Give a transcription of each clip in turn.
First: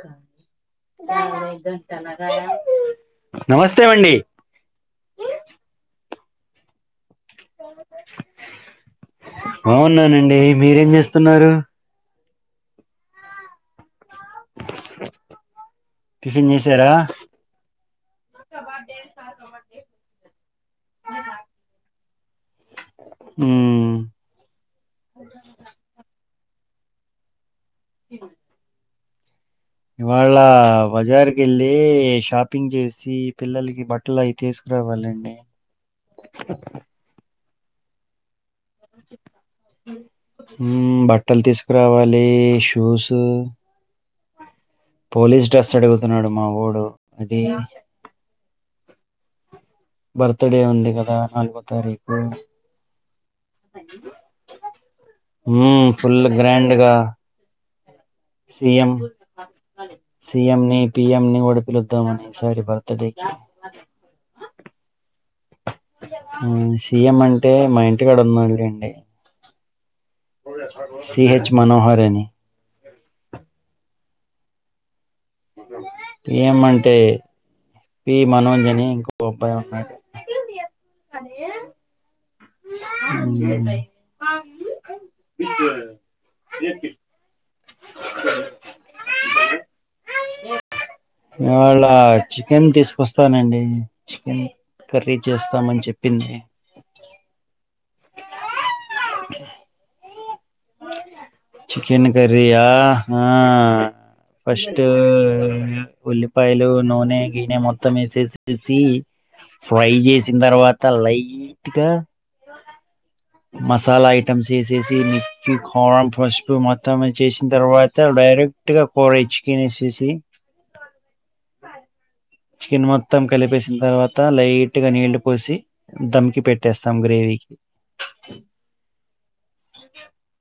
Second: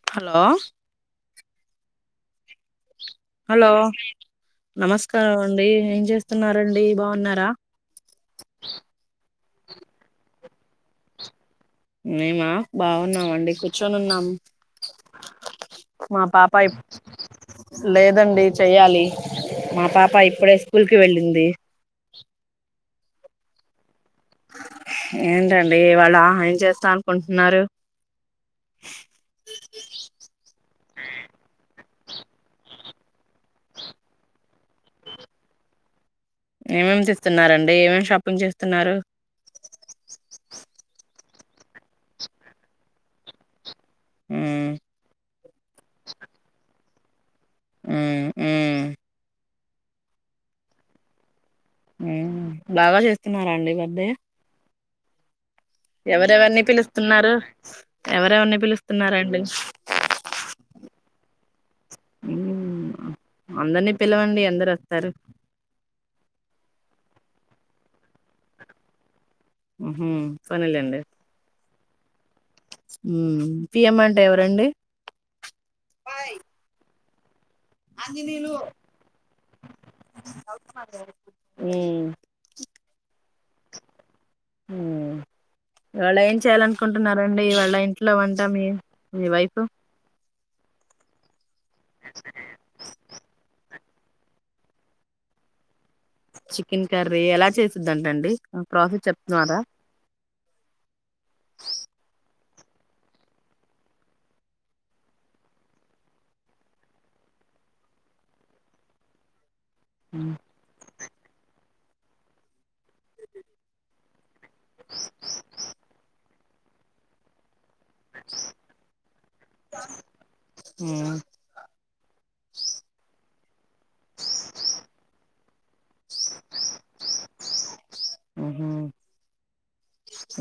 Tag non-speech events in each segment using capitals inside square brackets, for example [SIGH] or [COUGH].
కా hello sir exams ఎలాగా hello నమస్కారం అండి ఏం చేస్తున్నారండి బా బావున్నానండి మీరేం చేస్తున్నారు మేమా బాగున్నామండి కూర్చొని ఉన్నాము మా టిఫిన్ పాపా ఇప్ చేశారా లేదండి చెయ్యాలి మా పాప ఇప్పుడే స్కూల్ కి వెళ్ళింది ఊ ఏంటండి ఇవాళ్ళ ఏం చేస్తా అనుకుంటున్నారు ఇగొ అ బజార్ కెళ్ళి షాపింగ్ చేసి పిల్లలకి బట్టలు అవి తీసుకురావాలండి ఏమేమ్ తీస్తున్నరండి ఏమేం షాపింగ్ చేస్తున్నారు ఊ బట్టలు తీసుకురావాలి షూస్ మ్మ్ పోలీస్ డ్రస్ అడుగుతున్నాడు మా ఓడు అడి కా మ్మ్ మ్మ్ బర్త్ డే ఉంది కదా ఆన్ బ ఊ బాగా చేస్తున్నారా అండీ బర్డే మ్మ్, ఫుల్ ఎవరెవరిని గ్రాండ్ గా పిలుస్తున్నారు ఎవరెవరిని పిలుస్తున్నారండి సి ఏం ని, పి యం ని కూడా పిలుద్దామని ఈ సారి బర్త్ డే కి. అందరిని పిలవండి అందరు వస్తారు ఊ సి ఎం అంటే మా ఇంటి కడ ఉన్నాలెండి ఉహు సిహెచ్ మనోహరని ఊ పిఎం అంటే ఎవరండి పి ఏం అంటే పి అన్ని తిను మనోజ్ అని ఇంకో అబ్బాయి ఉన్నాడు ఊ అండ్లున్నయ్ ఊ ఇవాళ ఏం చేయ్యాలనుకుంటున్నారండి ఇవాళ్ళ ఇంట్లో వంట మీ మీ వైఫు ఇవాళ చికెన్ తీసుకొస్తానండి చికెన్ కర్రీ చేస్తామని చెప్పి చికెన్ కర్రీ ఎలా చేసుద్దంటండి ప్రాసస్ చెప్తున్నారా [INAUDIBLE] చికెన్ కర్రీ ఆ హా ఫస్ట్ ఉల్లిపాయలు నూనె గీనె మొత్తం వేసేసేసి ఫ్రై చేసిన తర్వాత లైట్గా మసాలాయి ట్టమ్స్ వేసేసి మీ కారం, పసుపు మొత్తం ఏ చేసింది. తర్వాత డైరెక్ట్ గా పోర ఇచ్చుకనేసేసి [INAUDIBLE] చికెన్ మొత్తం కలిపేసిన తర్వాత లైట్ గా నీళ్ళు పోసి దమ్కి పెట్టేస్తాం గ్రేవీకి. ఉహూ!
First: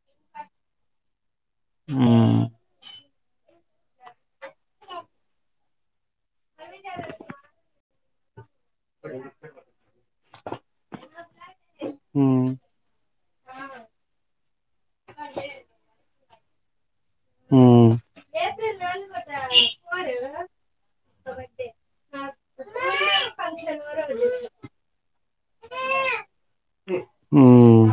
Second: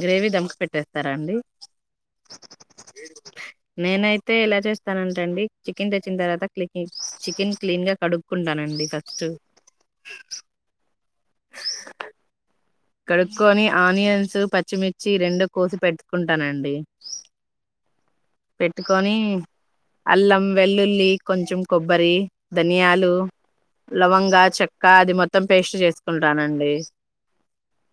గ్రేవీ దమ్ముకి పెట్టేస్తారా అండి? హ్మ్! నేనైతే, ఎలా చేస్తానంటేనండి చికెన్ తెచ్చిన తర్వాత చికెన్ క్లీన్ గా కడు కడుక్కుంటానండి ఫస్ట్ మ్! కడుక్కక్కొని ఆనియన్స్, పచ్చిమిర్చి రెండూ కోసి పెట్టుకుంటానండి. మ్! పెట్టుకొని అల్లం, వెల్లుల్లి కొంచెం కొబ్బరి. ధనియాలు లవంగా, చెక్క అది మొత్తం పేస్ట్ చేసుకుంటానండి. మ్మ్.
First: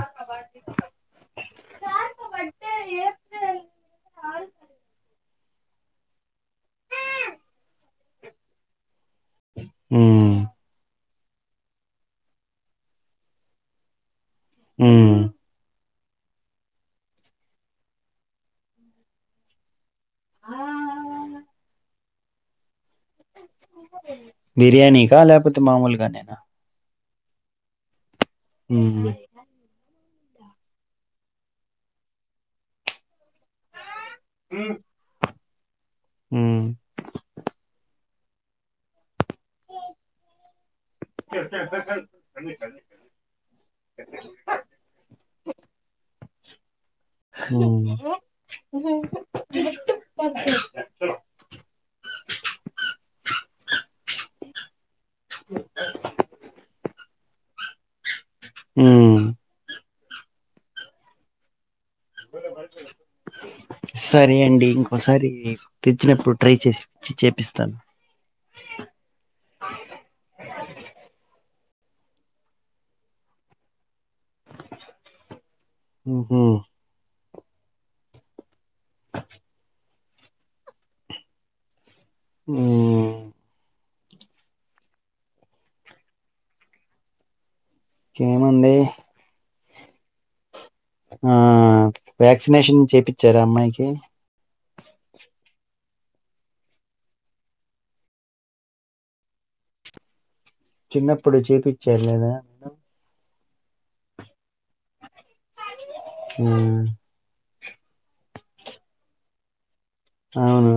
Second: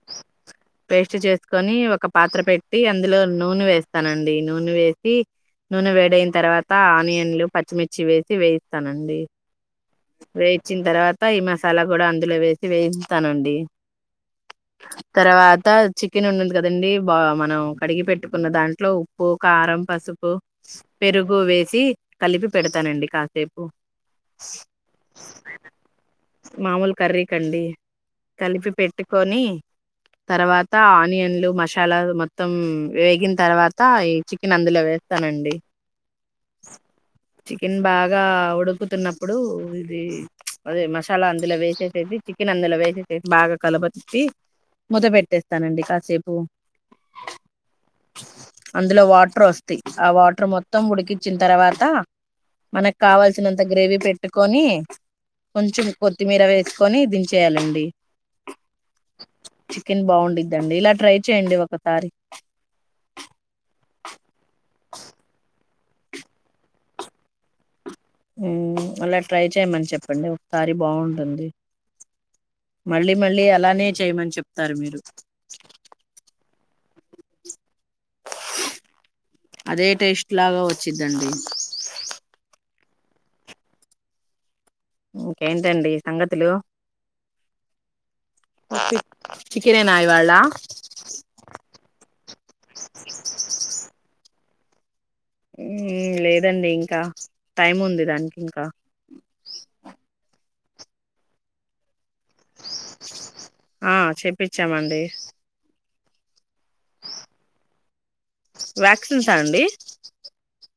పేస్ట్ చేసుకొని, ఒక పాత్ర పెట్టి అందులో నూనె వేస్తానండి. నూనె వేసి నూనె వేడైన తర్వాత ఆనియన్లు, పచ్చిమిర్చి వేసి వేయిస్తానండి. మ్మ్. వేయించిన తర్వాత, ఈ మసాలా కూడా అందులో వేసి వేయిస్తానండి. మ్మ్. తర్వాత చికెన్ ఉండుద్ది కదండి బాగా మనం కడిగి పెట్టు ఉన్న దాంట్లో ఉప్పు, కారం పసుపు, పెరుగు వేసి కలిపి పెడతానండి కాస్త బిర్యానీ కా కాక పోతే మామూలుగానా. మామూలు కర్రీ కండి కలిపి పెట్టుకొని తర్వాత ఆనియన్లు, మసాలా మొత్తం వేగిన తర్వాత ఈ చికెన్ అందులో వేస్తానండి. చికెన్ బాగా ఉడుకుతున్నప్పుడు ఇది. అదే మసాలా అందులో వేసేసేసి, చికెన్ అందులో వేసేసేసి బాగా కలబెట్టి. మూత పెట్టేస్తానండి కాసేపు. అందులో వాటర్ వస్తాయి. ఆ వాటర్ మొత్తం ఉడికించిన తర్వాత, మనకు కావాల్సినంత గ్రేవీ పెట్టు. కొని కొంచెం కొత్తిమీర వేసుకొని దించేయాలండి. హ్మ్! ఇది, బాగుండిద్దిఅండి ఇలా ట్రై చేయండి ఒక సరే అండి ఇంకోసారి. తెచ్చినప్పుడు ట్రై చేసి చేపిస్తాను. అలా ట్రై చేయమని చెప్పండి ఒకసారి బాగుంటుంది. మళ్ళీ మళ్ళీ అలానే చేయమని చెప్తారు మీరు. మ్మ్. [INAUDIBLE] లేటెస్ట్ లాగా వచ్చిందండి. హ్మ్! ఇంకేంటండి సంగతులు. ఏమండి! చికనేనా ఇవ్వాల. ఆ వ్యాక్సినేషన్ చేయించారా అమ్మాయికి. లేదండి ఇంకా టైం ఉంది దానికి ఇంకా. ఆ [INAUDIBLE] చిన్నప్పుడు చూపించ లేదా? ఆ చేపించామండి మ్మ్ వ్యాక్సిన్సా అండి అవును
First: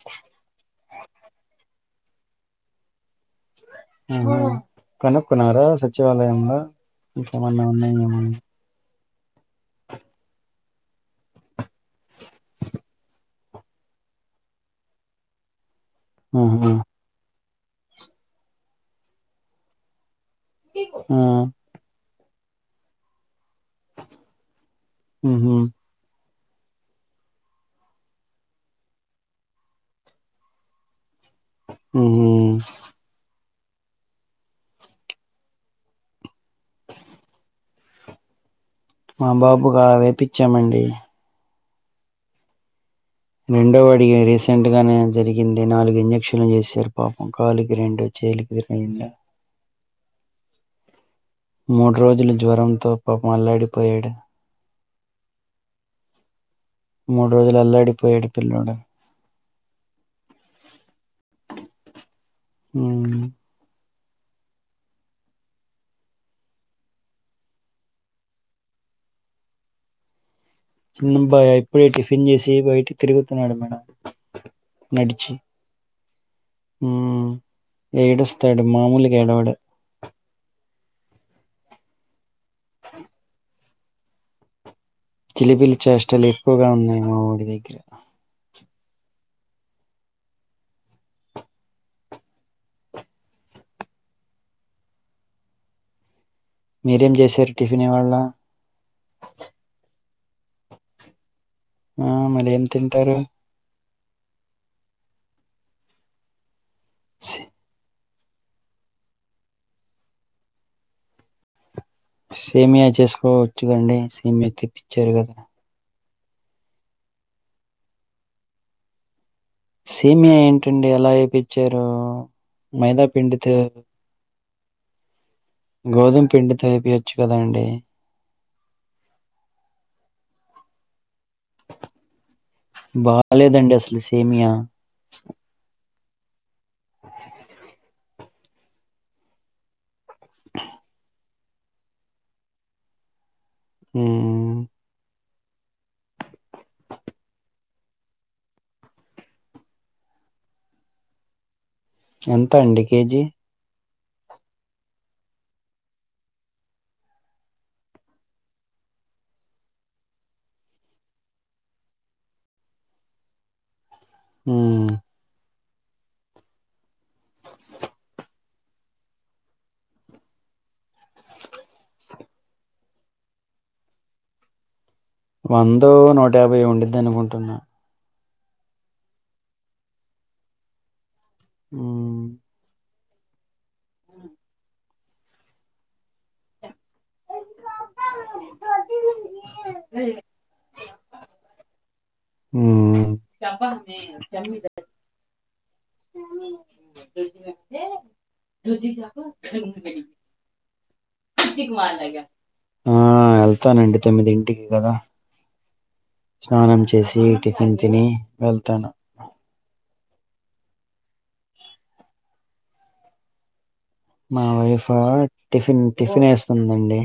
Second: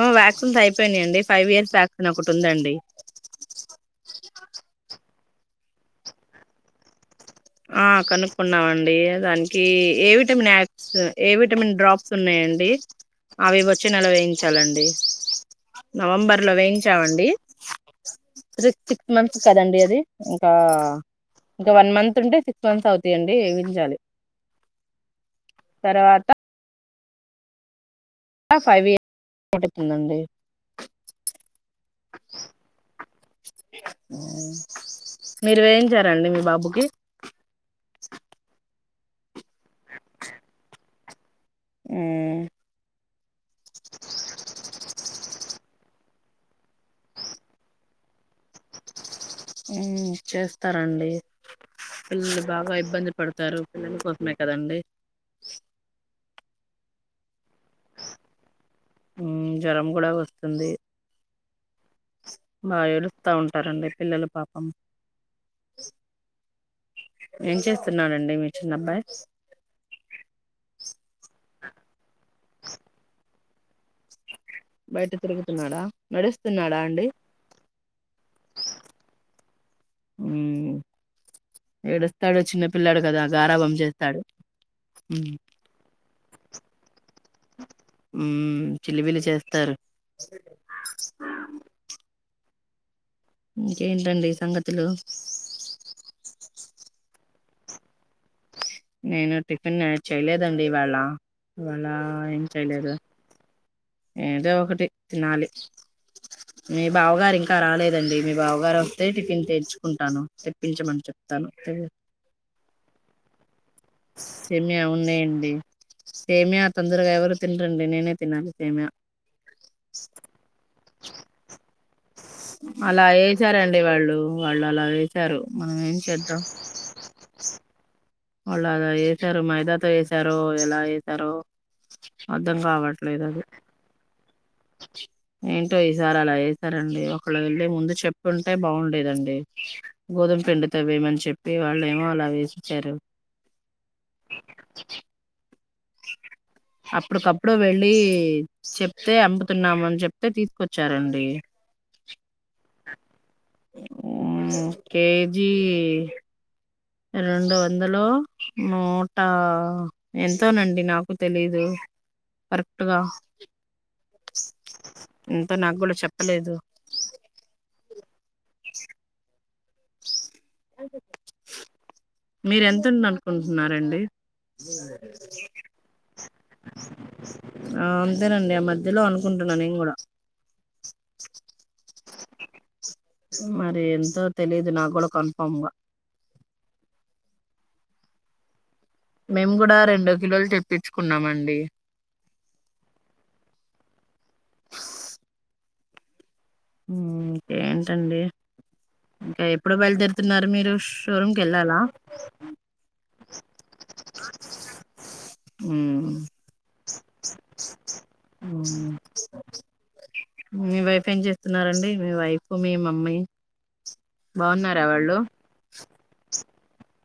ఓ వ్యాక్సిన్స్ అయిపోయినయ్ అండి ఫైవ్ ఇయర్స్ వ్యాక్ నొకటి ఉందండి ఆహ కనుకొన్నారా సచివాలయంలో ఇంకేమన్నా ఆ ఉన్నాయేమో అని కనుక్కున్నామండి దానికి ఏ విటమిన్ యాక్స్ ఏ విటమిన్ డ్రాప్స్ ఉన్నాయండి అవి వచ్చి నెల వేయించాలండి నవంబర్ లో ఆహా వేయించామండి సిక్ సిక్స్ మంత్స్ కదండి అది ఇంకా ఆ ఇంకా వన్ మంత్ ఉంటే సిక్స్ మంత్స్ అవుతాయండి చాలి మ్మ్ తర్వాత ఫైవ్ ఇయర్ పడుతుందండి ఊహూ మీరు వేయించారండి మీ బాబుకి [INAUDIBLE] మా బాబుగా వేపిచ్చామండి ఊమ్ రెండో అడిగా రీసెంట్ గానే జరిగింది నాలుగ్ ఇంజెక్షన్ చేసారు పాపం కాలుకి రెండు చేలికి రెండు ఉమ్ చేస్తారండి మూడు రోజులు పిల్లలు బాగా జ్వరంతో ఇబ్బంది పాపం పడతారు, పిల్లల అల్లాడిపోయాడు కోసమే కదండి మూడు రోజలు అల్లాడిపోయాడు పిల్లోడు ఉమ్ జ్వరం కూడా వస్తుంది అ [INAUDIBLE] బాగా ఏడుస్త ఉంటారండి పిల్లలు పాపం ఏం చేస్తున్నాడండి మీ చిన్నబ్బాయ్ చిన్నాబ్బాయా ఇప్పుడే టిఫిన్ చేసి బయట తిరుగుతున్నాడు మేడం బయట నడిచి తిరుగుతున్నాడా నడుస్తున్నాడా అండి మ్మ్ ఏడుస్తాడు మామూలుగా ఏడవడు ఉమ్ ఏడుస్తాడు చిన్న పిల్లాడు కదా గారాబం చేస్తాడు ఉమ్ చిలిబిలి చేష్టాలు ఎక్కువగా ఉన్నాయి మా వోడి దగ్గర ఉమ్ చిలిబిలి చేస్తారు ఇంకేంటండి సంగతులు మీరేం చేసారు టిఫిన్ ఇవాళ్ళ నేను టిఫిన్ చేయలేదండి ఇవాళ, ఇవాళ ఆ ఏం మరి చేయలేదు తింటారు ఏదో ఒకటి తినాలి, మీ బావగారు సే- ఇంకా రాలేదండి మీ బావగారు వస్తే టిఫిన్ తెచ్చుకుంటాను తెప్పించమని చెప్తాను సేమియా చేసుకోవచ్చుకండి సేమియా తెప్పిచ్చారు కదా సేమియ తొందరగా ఎవరు తిన్రండి నేనే తినాలి సేమియ సేమియా ఏంటండి ఎలా ఏపిచ్చారు మైదా పిండితో వాళ్ళలా వేస్ గోధుమ పిండితో ఏపియోచ్చు కదా అండి అలాగా ఏసారు మైదాతో ఏసారో ఎలా సారో అర్ధం కావట్లేదు అది, బాగాలేదండి అసలు సేమియా ఏంటో ఇ ఈసారి అలా చేసారండి ఒకళ వెళ్ళె ముందు చెప్పుంటే బాగుండేదండి గోధుమ పిండితో వేయమని చెప్పి వాళ్ళేమో అలా వేసిచ్చారు ఉఊమ్ [INAUDIBLE] అప్పుడికప్పుడు వెళ్ళి చెప్తే అమ్ముతున్నామని చెప్తే తీసుకొచ్చారండి ఎంత అండి కేజీ ఆ కేజీ రెండు వందలు నూట ఎంతోనండి నాకు తెలీదు. కరెక్ట్గా మ్మ్. ఇంక నాకు కూడా చెప్పలేదు. [INAUDIBLE] ఎ మీరు ఎంత ఉందనుకుంటున్నారండి? వందో నూట యాభైయో ఉండిద్దనుకుంటున్నా ఆ అంతేనండి ఆ మధ్యలో అనుకుంటున్నా నేం కూడా. ఉమ్ మరి ఎంతో తెలిదు నా కూడా కన్ఫామ్ గా [INAUDIBLE] మేము కూడా రెండో కిలోలు తెప్పించుకున్నామండి. ఉమ్ ఇంకెంతండి? ఇంకా ఎప్పుడు బయలుదేరుతున్నారు మీరు? షోరూమ్ కెళ్ళాలా? ఆ వెళ్తానండి తొమ్మిదింటికి కదా. ఉమ్. స్నానం చేసి టిఫిన్ తిని ఉమ్. వెళ్తాను. మీ వైఫ్ ఏం చేస్తున్నారండి, మీ వైఫ్ మీ మమ్మీ? మా బాగున్నారా వైఫ్ వాళ్ళు టిఫిన్ టిఫిన్ ఏస్తుందండి.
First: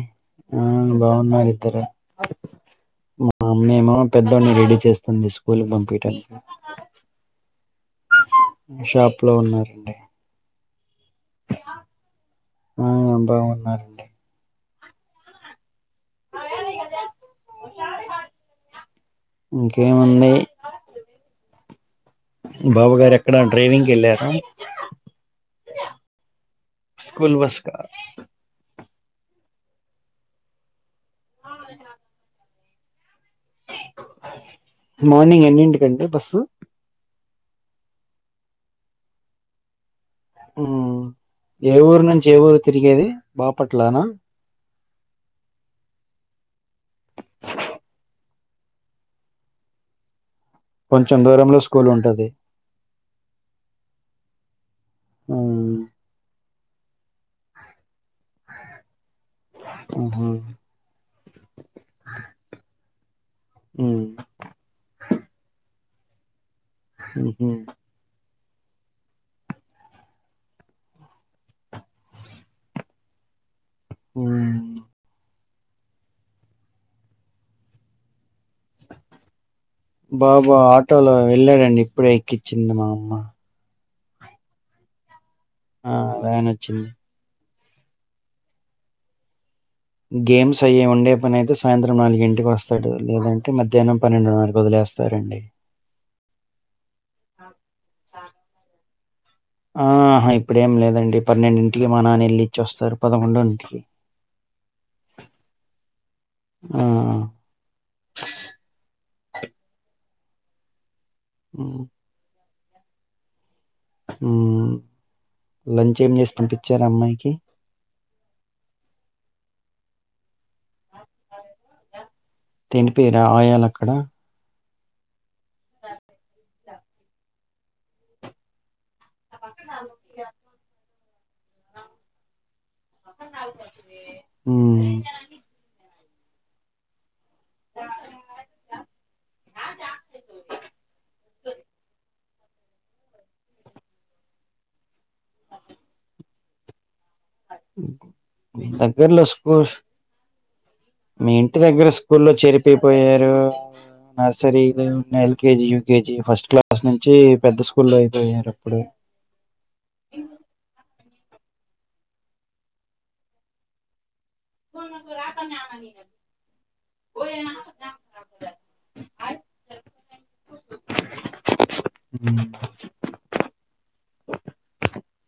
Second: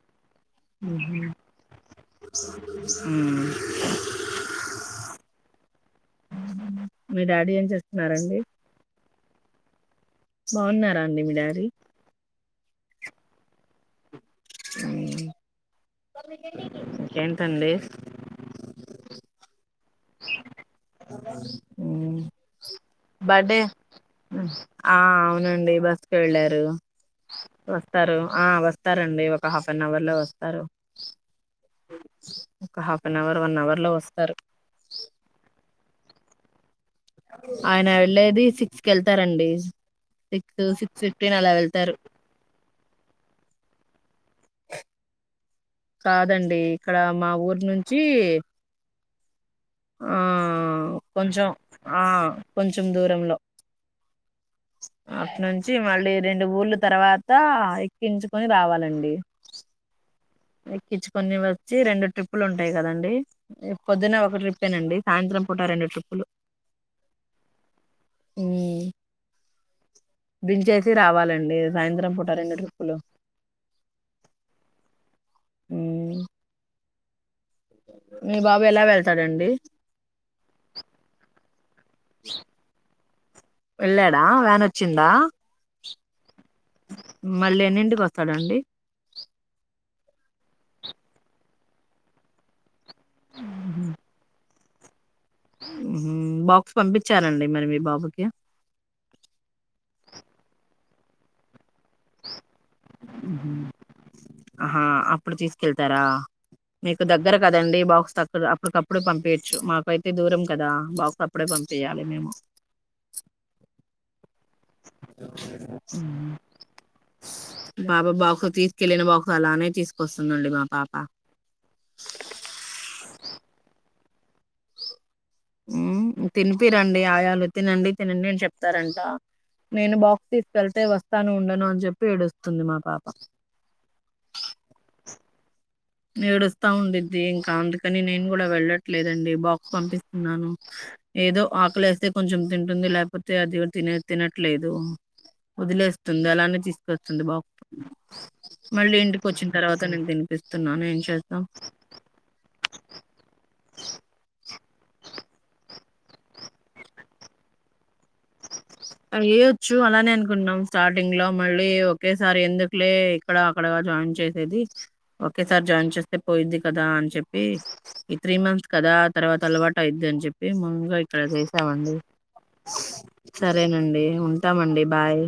ఆ ఉహు. బాగున్నారిద్దరు మా ఉమ్. అమ్మేమో పెద్దోడిని రెడీ చేస్తుంది, స్కూల్ కి పంపీడానికి. మీ డాడీ ఏం చేస్తున్నారండి? తప్పు లో ఉన్నారండి. బాగున్నారా అండి మీ డాడీ? ఆ బావున్నారండి. ఏంటండి? ఏముంది ఉమ్ బర్డే డ్రైవింగ్‌కెళ్లారా? ఆ అవునండి బస్కే వెళ్ళారు. స్కూల్ బస్‌కా? వస్తారు ఆ వస్తారండి, ఒక హాఫ్ అన్ అవర్ లో వస్తారు. Half an hour, one hour లో వస్తారు. మార్నింగ్ ఎన్నింటికండి బస్సు? ఆయన వెళ్ళేది సిక్స్ కెళ్తారండి. ఉమ్ ఏ ఊరు నుంచి ఏ ఊరు తిరిగేది బాపట్లానా? కాదండి ఇక్కడ మా ఊరు నుంచి ఆ కొంచెం దూరంలో ఆ స్కూలుంటది. కొంచెం దూరంలో. అట్నుంచి ఆహా! మళ్ళీ రెండు ఊళ్ళు తర్వాత ఎక్కించుకొని రావాలండి. ఎక్కించుకొని వచ్చి రెండు ట్రిప్పులు ఉంటాయి కదండి, హ్మ్. పొద్దున ఒక ట్రిప్పేనండి సాయంత్రం పూట రెండు ట్రిప్పులు. ఉహు ఉమ్ దించేసి రావాలండి సాయంత్రం పూట రెండు ట్రిప్పులు. ఉమ్ ఉమ్ వెలా వెళ్తాడండి? బాబా ఆటోలో వెళ్ళాడండి, ఇప్పుడే ఎక్కించింది మా అమ్మ. వెళ్ళాడా వ్యాన్ వచ్చిందా? ఆ వ్యాన్ వచ్చింది మళ్ళీ ఎన్నింటికి వస్తాడండి గేమ్స్ అయ్యే ఉండే పని అయితే సాయంత్రం నాలుగు ఇంటికి వస్తాడు లేదంటే మధ్యాహ్నం పన్నెండు నాలుకు వదిలేస్తారండి ఉమ్ బాక్స్ పంపించారా అండి మరి మీ బాబుకి ఆహా ఇప్పుడేమ్ లేదండి పన్నెండిటికి ఇగ మా నాన్న వెళ్ళి ఇచ్చొస్తారు పదకొండుంటికి ఆహా అప్పుడు తీసుకెళ్తారా ఆ! మీకు దగ్గర కదండి బాక్స్ తక్క అప్పుడుకప్పుడు పంపి యచ్చు మాకైతే దూరం కదా బాక్స్ అప్పుడే హ్మ్. పంపీయాలి మేము ఉమ్ ఉహూ అమ్మాయికి? బాబు బాక్స్ తీసుకెళ్ళిన బాక్స్ అలానే తీసు కొస్తుందండి మా పాప తినిపియరా ఆయాలక్కడ? ఉమ్ తినిపియ్యరండి ఆయాలు తినండి తినండి అని చెప్తారంట నేను బాక్స్ తీసుకెళ్తే వస్తాను ఉండను అని చెప్పి ఏడుస్తుంది మా పాప హ్మ్. ఏడుస్తా ఉండి ద్ది ఇంకా అందుకని నేను కూడా వెళ్ళట్లేదండి బాక్స్ పంపిస్తున్నాను ఏదో ఆకలి వేస్తే కొంచెం తింటుంది లేకపోతే అది తినే తినట్లేదు వదిలేస్తుంది అలానే స్తుంది బాక్స్ మళ్ళీ దగ్గరలో ఇంటికి వచ్చిన స్కూ తర్వాత నేను తినిపిస్త మీ ఇంటి దగ్గర స్కూల్లో చేరిపీకపోయారు నర్సరీ ఉ ఎల్కేజీ యూకేజీ ఫస్ట్ క్లాస్ నుంచి పెద్ద స్కూల్ వేయచ్చు అలానే అనుకుంటున్నాం స్టార్టింగ్ లో మళ్ళీ ఒకేసారి ఎందుకులే ఇక్కడ అక్కడగా జాయిన్ చేసి ఒకే సారీ జాయిన్ చేస్తే పోయిద్ది కదా అని చెప్పి ఈ త్రీ మంత్స్ కదా తర్వాత అలవాటు అయిద్ది అని చెప్పి ముందుగా ఇక్కడ చేసామండి ఉమ్, అదేనండి ఉంటామండి బాయ్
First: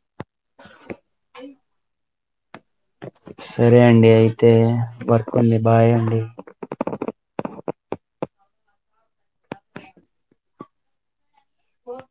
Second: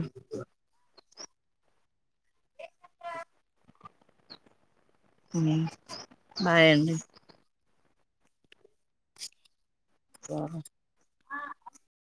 సరే అండి అయితే వర్క్ ఉంది హ్మ్. బాయ్ అండి బాయ్ అండి వాహా ఆ